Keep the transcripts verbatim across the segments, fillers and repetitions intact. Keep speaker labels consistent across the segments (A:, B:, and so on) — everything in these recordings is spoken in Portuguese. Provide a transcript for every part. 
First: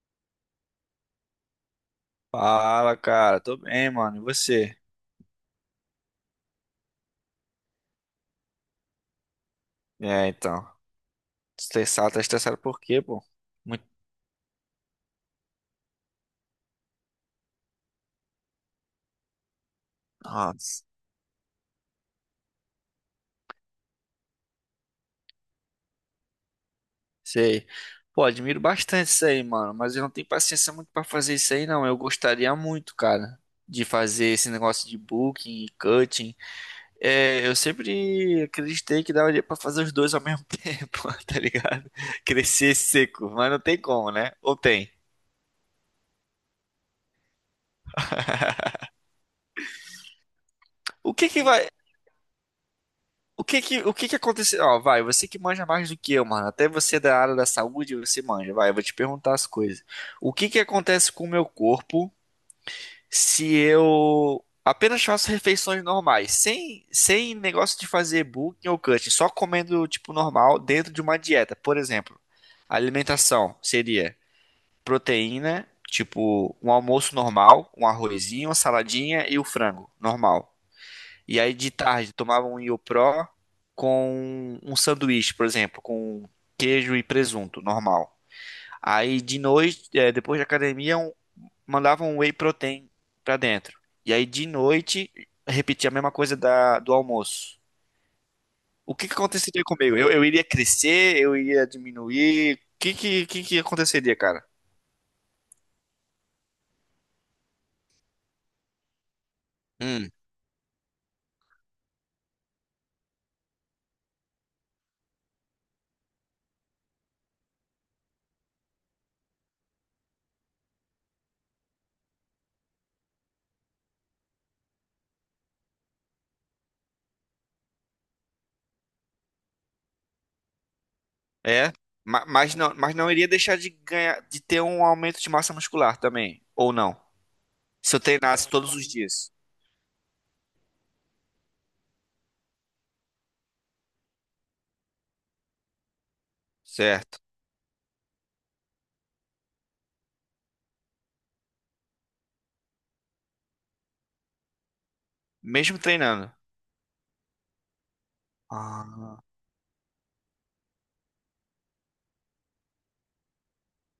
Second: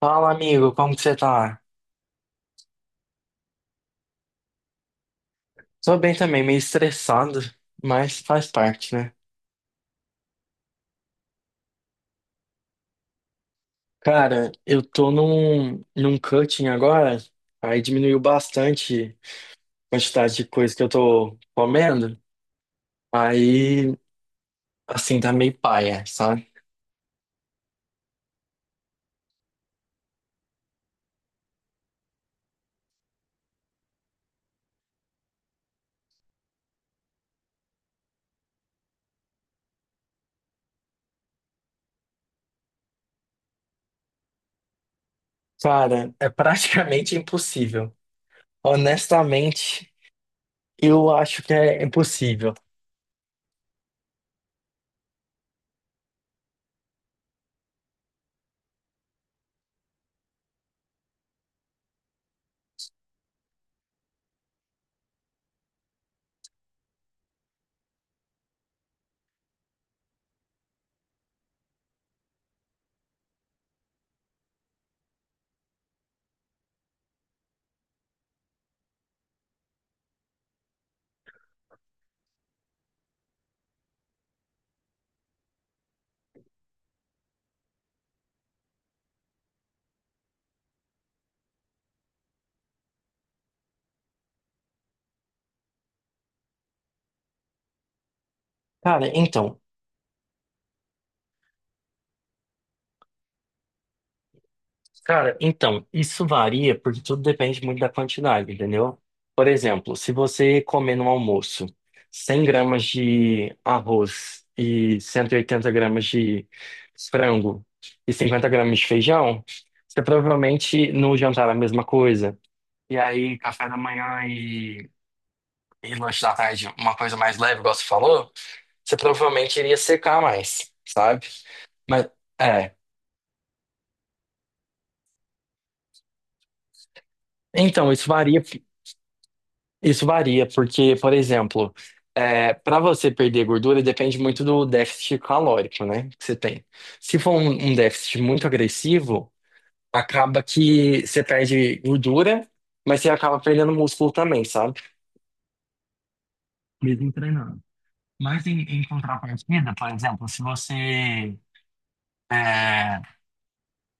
A: Fala, amigo, como que você tá?
B: Fala, cara. Tô bem, mano. E você?
A: Tô bem também, meio estressado, mas faz parte, né?
B: É, então. Estressado, tá estressado por quê, pô? Muito.
A: Cara, eu tô num, num cutting agora, aí diminuiu bastante a quantidade de coisa que
B: Nossa.
A: eu tô comendo, aí, assim, tá meio paia, sabe?
B: Sei. Pô, admiro bastante isso aí, mano. Mas eu não tenho paciência muito pra fazer isso aí, não. Eu gostaria muito, cara, de fazer esse negócio de booking e cutting. É, eu sempre acreditei que daria pra fazer os dois ao mesmo tempo, tá ligado? Crescer seco. Mas não tem como, né? Ou tem?
A: Cara, é praticamente impossível. Honestamente, eu
B: O que que
A: acho que
B: vai.
A: é impossível.
B: O que que, o que que aconteceu? Ó, vai, você que manja mais do que eu, mano. Até você da área da saúde, você manja. Vai, eu vou te perguntar as coisas. O que que acontece com o meu corpo se eu apenas faço refeições normais, sem, sem negócio de fazer bulking ou cutting, só comendo tipo normal dentro de uma dieta? Por exemplo, a alimentação seria proteína, tipo um almoço normal, um arrozinho, uma saladinha e o frango normal. E aí de tarde tomava um Iopro com um sanduíche, por exemplo, com queijo e presunto, normal. Aí de noite, eh, depois da academia, um- mandava um whey protein pra dentro. E aí de noite, repetia a mesma coisa da, do almoço. O que
A: Cara,
B: que
A: então,
B: aconteceria comigo? Eu, eu iria crescer, eu iria diminuir. O que que, que que aconteceria, cara?
A: Cara, então, isso varia porque tudo depende muito da quantidade, entendeu? Por exemplo, se
B: Hum,
A: você comer no almoço cem gramas de arroz e cento e oitenta gramas de frango e cinquenta gramas de feijão, você provavelmente no jantar é a mesma coisa. E aí, café da manhã e, e lanche da tarde, uma coisa mais leve, igual você falou, você provavelmente iria secar mais, sabe?
B: é.
A: Mas,
B: Ma- Mas
A: é.
B: não, mas não iria deixar de ganhar, de ter um aumento de massa muscular também, ou não?
A: Então,
B: Se eu
A: isso varia
B: treinasse todos os dias.
A: Isso varia, porque, por exemplo, para você perder gordura depende muito do déficit calórico, né, que você tem. Se
B: Certo.
A: for um, um déficit muito agressivo, acaba que você perde gordura, mas você acaba perdendo músculo também, sabe?
B: Mesmo treinando.
A: Mesmo treinando. Mas em, em
B: Ah,
A: contrapartida, por exemplo, se você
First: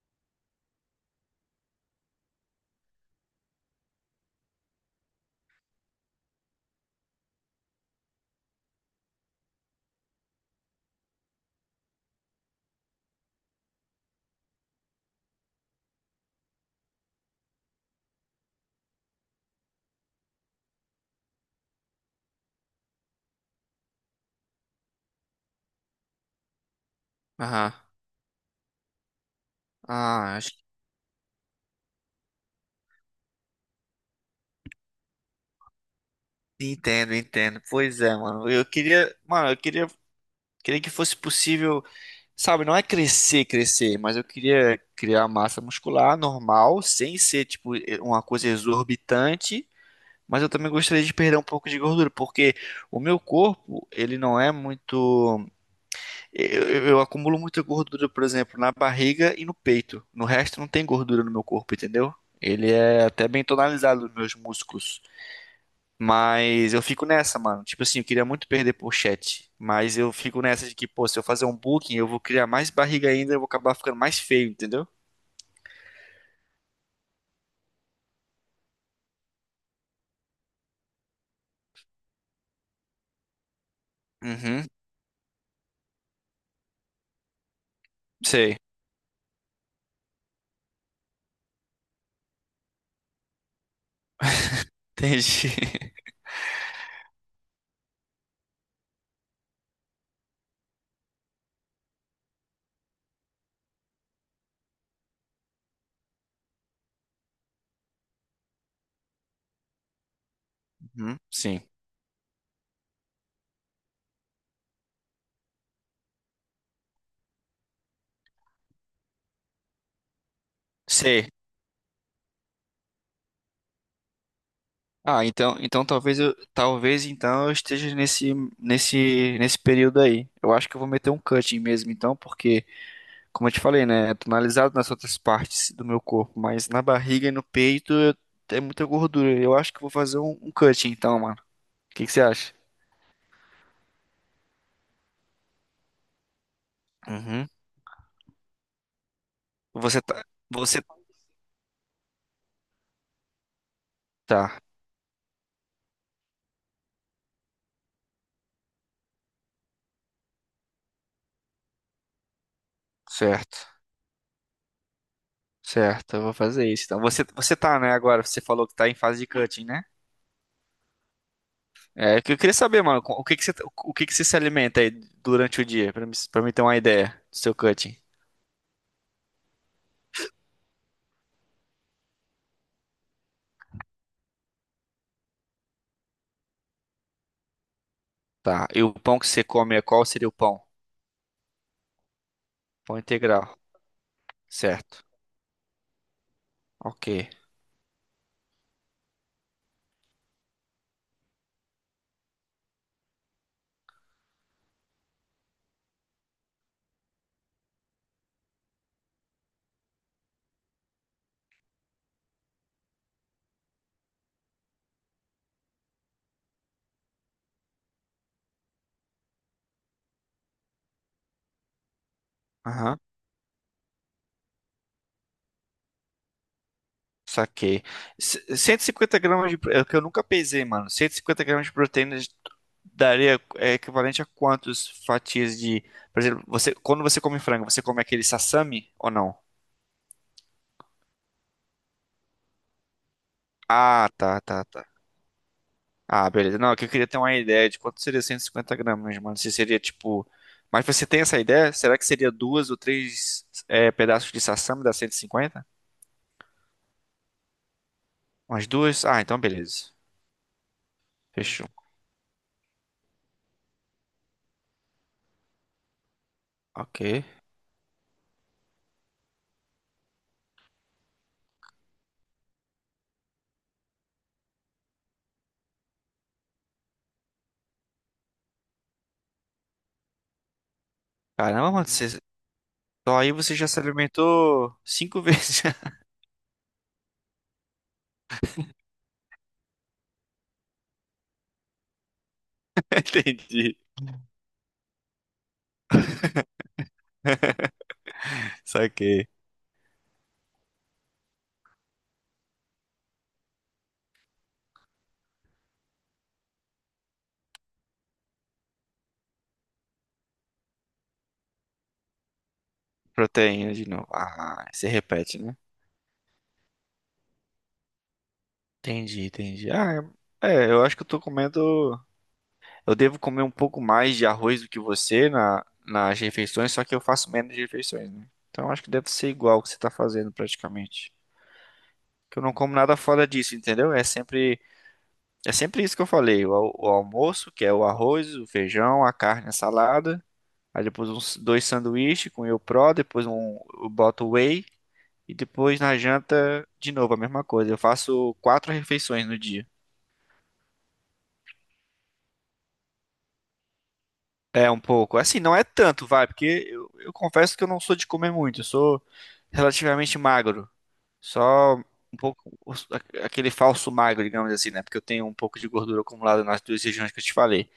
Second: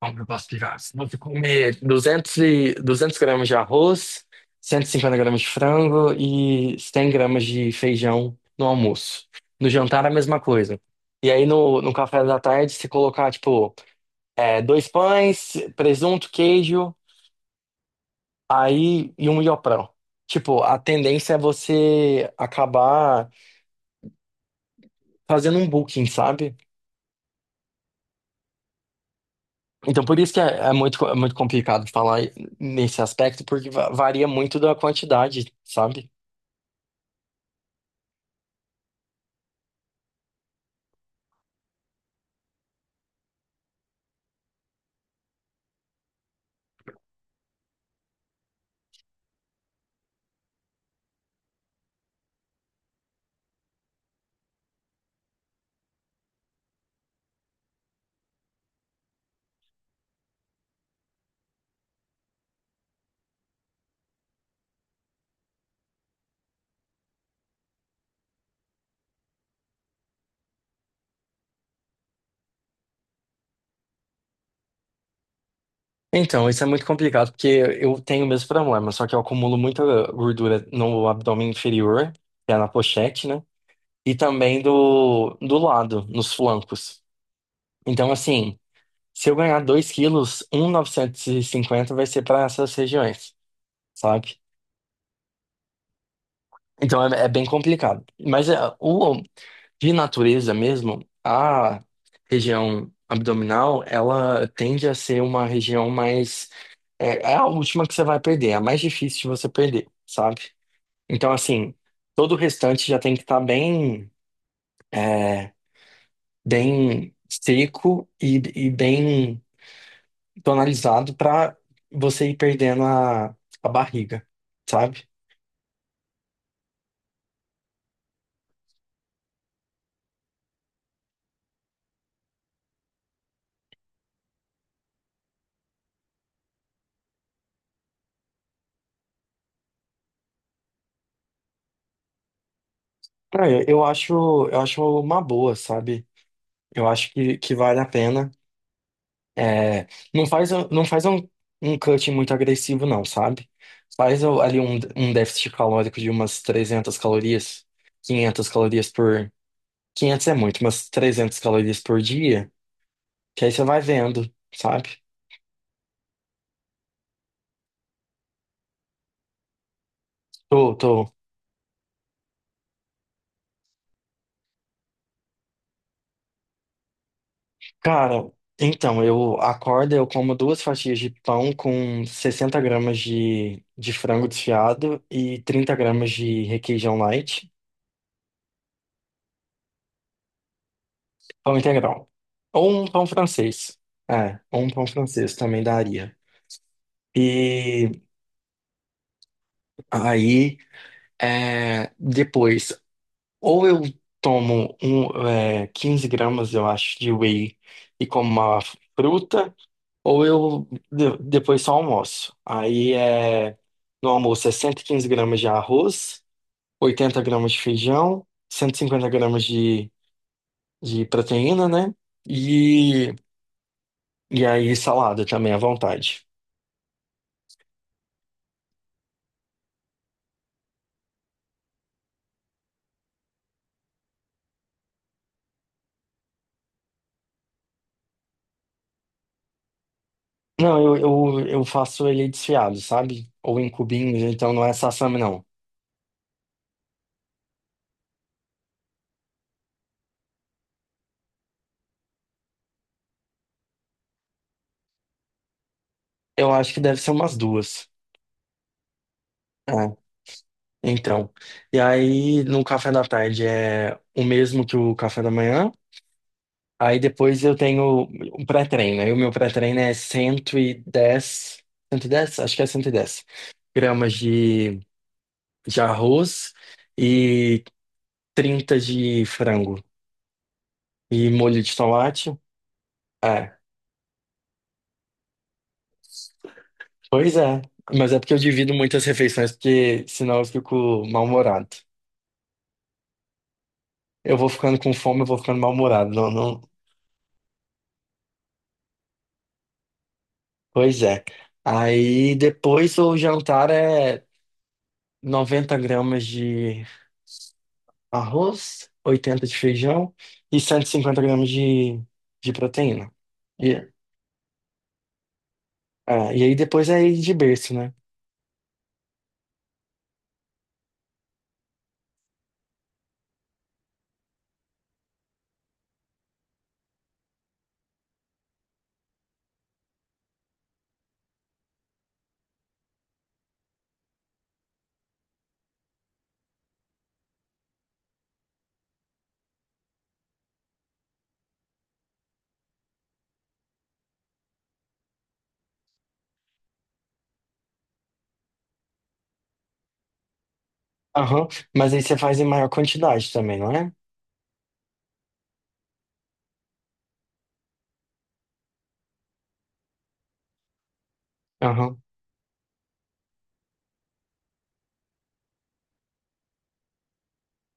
A: como eu posso explicar? Você pode comer duzentas, e, duzentas gramas de arroz, cento e cinquenta gramas de frango e cem gramas de feijão no almoço. No jantar, a mesma coisa. E aí, no, no café da tarde, você colocar, tipo, é, dois pães, presunto, queijo, aí e um ioprão. Tipo, a tendência é você acabar fazendo um booking, sabe?
B: aham.
A: Então, por isso
B: Ah,
A: que
B: acho
A: é, é muito, é muito complicado falar nesse aspecto, porque va- varia muito da quantidade, sabe?
B: que entendo, entendo. Pois é, mano. Eu queria, mano, eu queria, queria que fosse possível, sabe, não é crescer, crescer, mas eu queria criar massa muscular normal, sem ser tipo e- uma coisa exorbitante, mas eu também gostaria de perder um pouco de gordura, porque o meu corpo, ele não é muito. Eu, eu- eu acumulo muita gordura, por exemplo, na barriga e no peito. No resto não tem gordura no meu corpo, entendeu? Ele é até bem tonalizado nos meus músculos. Mas eu fico nessa, mano. Tipo assim, eu queria muito perder pochete. Mas eu fico nessa de que, pô, se eu fazer um booking, eu vou criar mais barriga ainda, eu vou acabar ficando mais feio, entendeu?
A: Então, isso é muito complicado, porque eu tenho o mesmo problema, só que eu acumulo muita gordura no abdômen inferior, que é na pochete, né? E também
B: Uhum,
A: do, do lado, nos flancos. Então,
B: sei.
A: assim, se eu ganhar dois quilos, um vírgula novecentos e cinquenta vai ser para essas regiões, sabe?
B: Entendi.
A: Então é, é bem complicado. Mas é, o, de natureza mesmo, a região abdominal, ela tende a ser uma região mais. É, é a última que você vai perder, é a mais difícil de você perder, sabe?
B: Uhum,
A: Então,
B: sim.
A: assim, todo o restante já tem que estar bem, é, bem seco e, e bem tonalizado
B: Sei.
A: para você ir perdendo a, a barriga, sabe?
B: Ah, então, então talvez eu, talvez então eu esteja nesse nesse nesse período aí. Eu acho que eu vou meter um cutting mesmo, então, porque, como eu te falei, né? É tonalizado nas outras partes do meu corpo, mas na barriga e no peito eu- é muita gordura. Eu acho que eu vou fazer um, um cut então, mano. O que que você acha?
A: Ah, Eu eu acho, eu acho uma boa, sabe? Eu acho que,
B: Uhum.
A: que vale a pena. É,
B: Você tá.
A: não faz,
B: Você
A: não faz um, um cut muito agressivo, não, sabe? Faz o- ali
B: tá.
A: um, um déficit calórico de umas trezentas calorias, quinhentas calorias por... quinhentas é muito, mas trezentas calorias por dia, que aí
B: Certo.
A: você vai vendo, sabe?
B: Certo, eu vou fazer isso. Então, você, você tá, né, agora? Você falou que tá em fase de cutting, né?
A: Tô, tô.
B: É, o que eu queria saber, mano, o que que você, o que que você se alimenta aí durante o dia, pra mim, pra mim ter uma ideia do seu cutting.
A: Cara, então, eu acordo, eu como duas fatias de pão com sessenta gramas de, de frango desfiado e trinta gramas de requeijão light.
B: Tá, e o pão que você come, é qual seria o pão?
A: Pão integral. Ou um
B: Pão
A: pão
B: integral,
A: francês. É, ou um pão
B: certo.
A: francês também daria.
B: Ok.
A: E aí, é, depois, ou eu tomo um, é, quinze gramas, eu acho, de whey e como uma fruta, ou eu de- depois só almoço. Aí, é, no almoço é cento e quinze gramas de arroz, oitenta gramas de feijão, cento e cinquenta gramas de, de proteína, né?
B: Aham.
A: E, e aí, salada também à vontade.
B: Saquei. C- cento e cinquenta gramas de. pro- É o que eu nunca pesei, mano. Cento e cinquenta gramas de proteína daria é, equivalente a quantas fatias de. Por exemplo, você, quando você come frango, você come aquele sassami ou não?
A: Não, eu, eu, eu faço ele desfiado, sabe? Ou em
B: Ah,
A: cubinhos,
B: tá,
A: então não
B: tá,
A: é
B: tá.
A: sassami, não.
B: Ah, beleza. Não, é que eu queria ter uma ideia de quanto seria cento e cinquenta gramas, mano. Se seria tipo. Mas você tem essa ideia? Será que seria duas ou três é, pedaços de sassami da cento e cinquenta.
A: Eu acho que deve ser umas duas.
B: Umas duas? Ah, então beleza.
A: É, então.
B: Fechou.
A: E aí, no café da tarde é o mesmo que o café da manhã. Aí
B: Ok.
A: depois eu tenho um pré-treino. Aí o meu pré-treino é cento cento e dez, cento e dez, acho que é cento e dez gramas de, de arroz e trinta de frango e molho
B: Caramba,
A: de
B: mano, você.
A: tomate.
B: Então aí você
A: É.
B: já se alimentou cinco vezes.
A: Pois é, mas é porque eu divido muitas refeições, porque senão eu fico mal-humorado.
B: Entendi.
A: Eu vou ficando com fome, eu vou ficando mal-humorado. Não, não...
B: Saquei.
A: Pois é. Aí depois o jantar é noventa gramas de arroz, oitenta de feijão e cento e cinquenta gramas de, de proteína.
B: Proteína de
A: E,
B: novo. Ah, você repete, né?
A: é, e aí depois é ir de berço, né?
B: Entendi, entendi. Ah, é, é, eu acho que eu tô comendo. Eu devo comer um pouco mais de arroz do que você na, nas refeições, só que eu faço menos refeições, né? Então eu acho que deve ser igual o que você tá fazendo praticamente. Que eu não como nada fora disso, entendeu? É sempre, é sempre isso que eu falei. O, al- o almoço, que é o arroz, o feijão, a carne, a salada. Aí depois uns dois sanduíches com Whey Pro, depois um, eu boto whey e depois na janta de novo a mesma coisa. Eu faço quatro refeições no dia.
A: Aham, mas aí você faz em maior quantidade também, não é?
B: É um pouco. Assim, não é tanto, vai, porque eu, eu confesso que eu não sou de comer muito, eu sou relativamente magro. Só
A: Aham,
B: um pouco os- a- aquele falso magro, digamos assim, né? Porque eu tenho um pouco de gordura acumulada nas duas regiões que eu te falei.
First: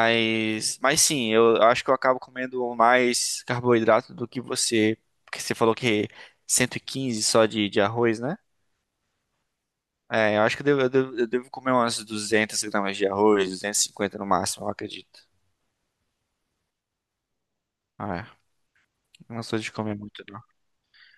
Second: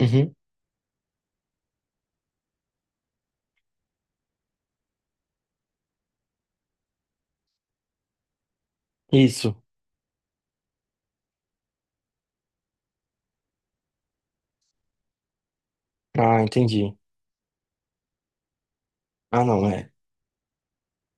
A: uhum,
B: mas sim, eu, eu acho que eu acabo comendo mais carboidrato do que você, porque você falou que cento e quinze só de, de arroz, né?
A: isso.
B: É, eu acho que eu devo, eu devo, eu devo comer umas duzentas gramas de arroz, duzentas e cinquenta no máximo, eu acredito.
A: Ah, entendi.
B: Ah, é. Não
A: Ah,
B: sou
A: não,
B: de
A: é.
B: comer muito, não.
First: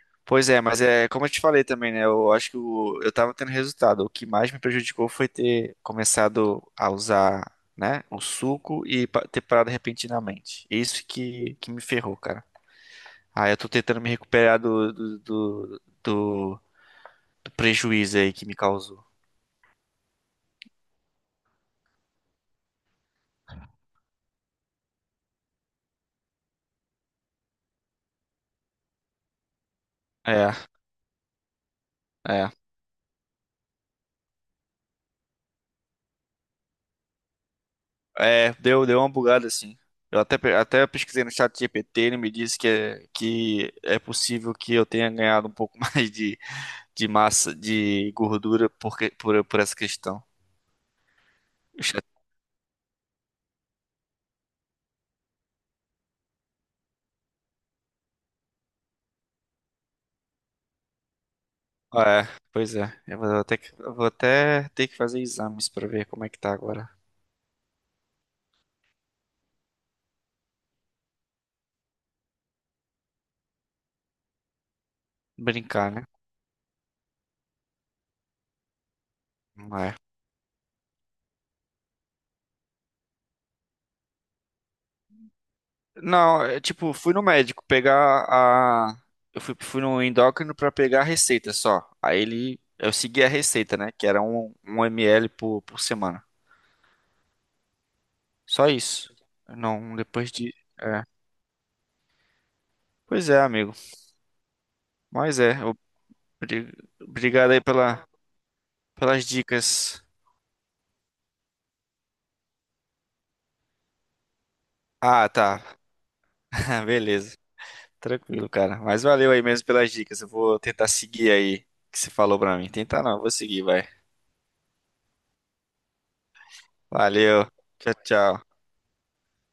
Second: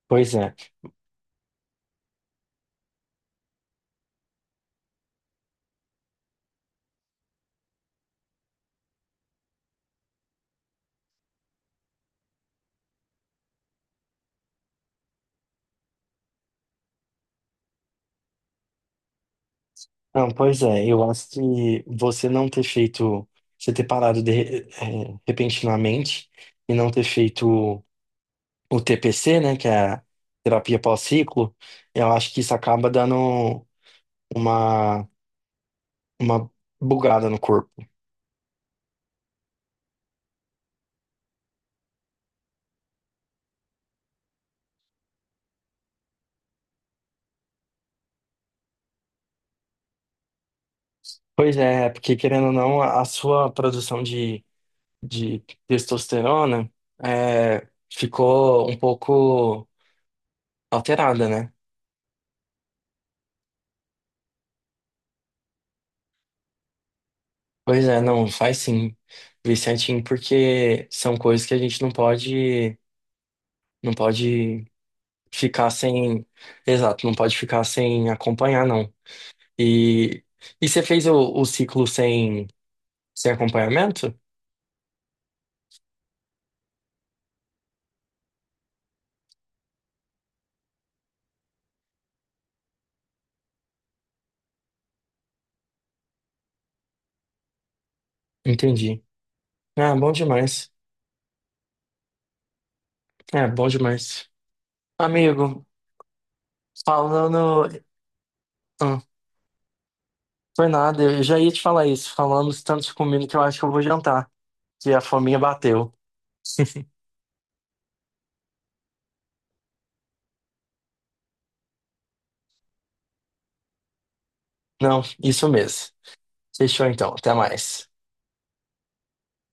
A: Pois
B: Pois
A: é.
B: é, mas é como eu te falei também, né? Eu acho que o- eu tava tendo resultado. O que mais me prejudicou foi ter começado a usar, né, o suco e pa- ter parado repentinamente. Isso que, que me ferrou, cara. Ah, eu tô tentando me recuperar do, do, do, do- do prejuízo aí que me causou.
A: Não, pois é, eu acho que você não ter feito, você ter parado de- eh, eh, repentinamente e não ter feito o T P C, né, que é a
B: É,
A: terapia pós-ciclo, eu acho que
B: é.
A: isso acaba dando uma, uma bugada no corpo.
B: É, deu, deu uma bugada assim. Eu até, pe- até pesquisei no chat G P T, ele me disse que é, que é possível que eu tenha ganhado um pouco mais de, de massa, de gordura por, que- por, por essa questão.
A: Pois
B: O
A: é,
B: chat-
A: porque querendo ou não, a a sua produção de, de testosterona eh, ficou um pouco alterada, né?
B: Ah, é, pois é. Eu vou até, que- eu vou até ter que fazer exames pra ver como é que tá agora.
A: Pois é, não, faz sim, vê certinho, porque são coisas que a gente não pode, não pode ficar
B: Brincar, né?
A: sem, exato, não pode ficar sem acompanhar, não. E, e você fez o, o ciclo sem, sem acompanhamento?
B: Não, é tipo, fui no médico pegar a. Eu fui, fui no endócrino pra pegar a receita só. Aí ele. Eu segui a receita, né? Que era um, um ml por, por semana. Só
A: Entendi.
B: isso.
A: Ah,
B: Não,
A: bom
B: depois de.
A: demais.
B: É. Pois é,
A: É, bom
B: amigo.
A: demais.
B: Mas é.
A: Amigo,
B: obri- Obrigado aí
A: falando,
B: pela,
A: ah,
B: pelas dicas.
A: foi nada, eu já ia te falar isso, falamos tanto de comida que eu acho que eu vou jantar, que a
B: Ah,
A: fominha
B: tá.
A: bateu.
B: Beleza. Tranquilo, cara. Mas valeu aí mesmo pelas dicas. Eu vou tentar seguir aí o que você falou pra mim. Tentar não, eu vou seguir, vai.
A: Não, isso mesmo. Fechou então, até
B: Valeu.
A: mais.
B: Tchau, tchau.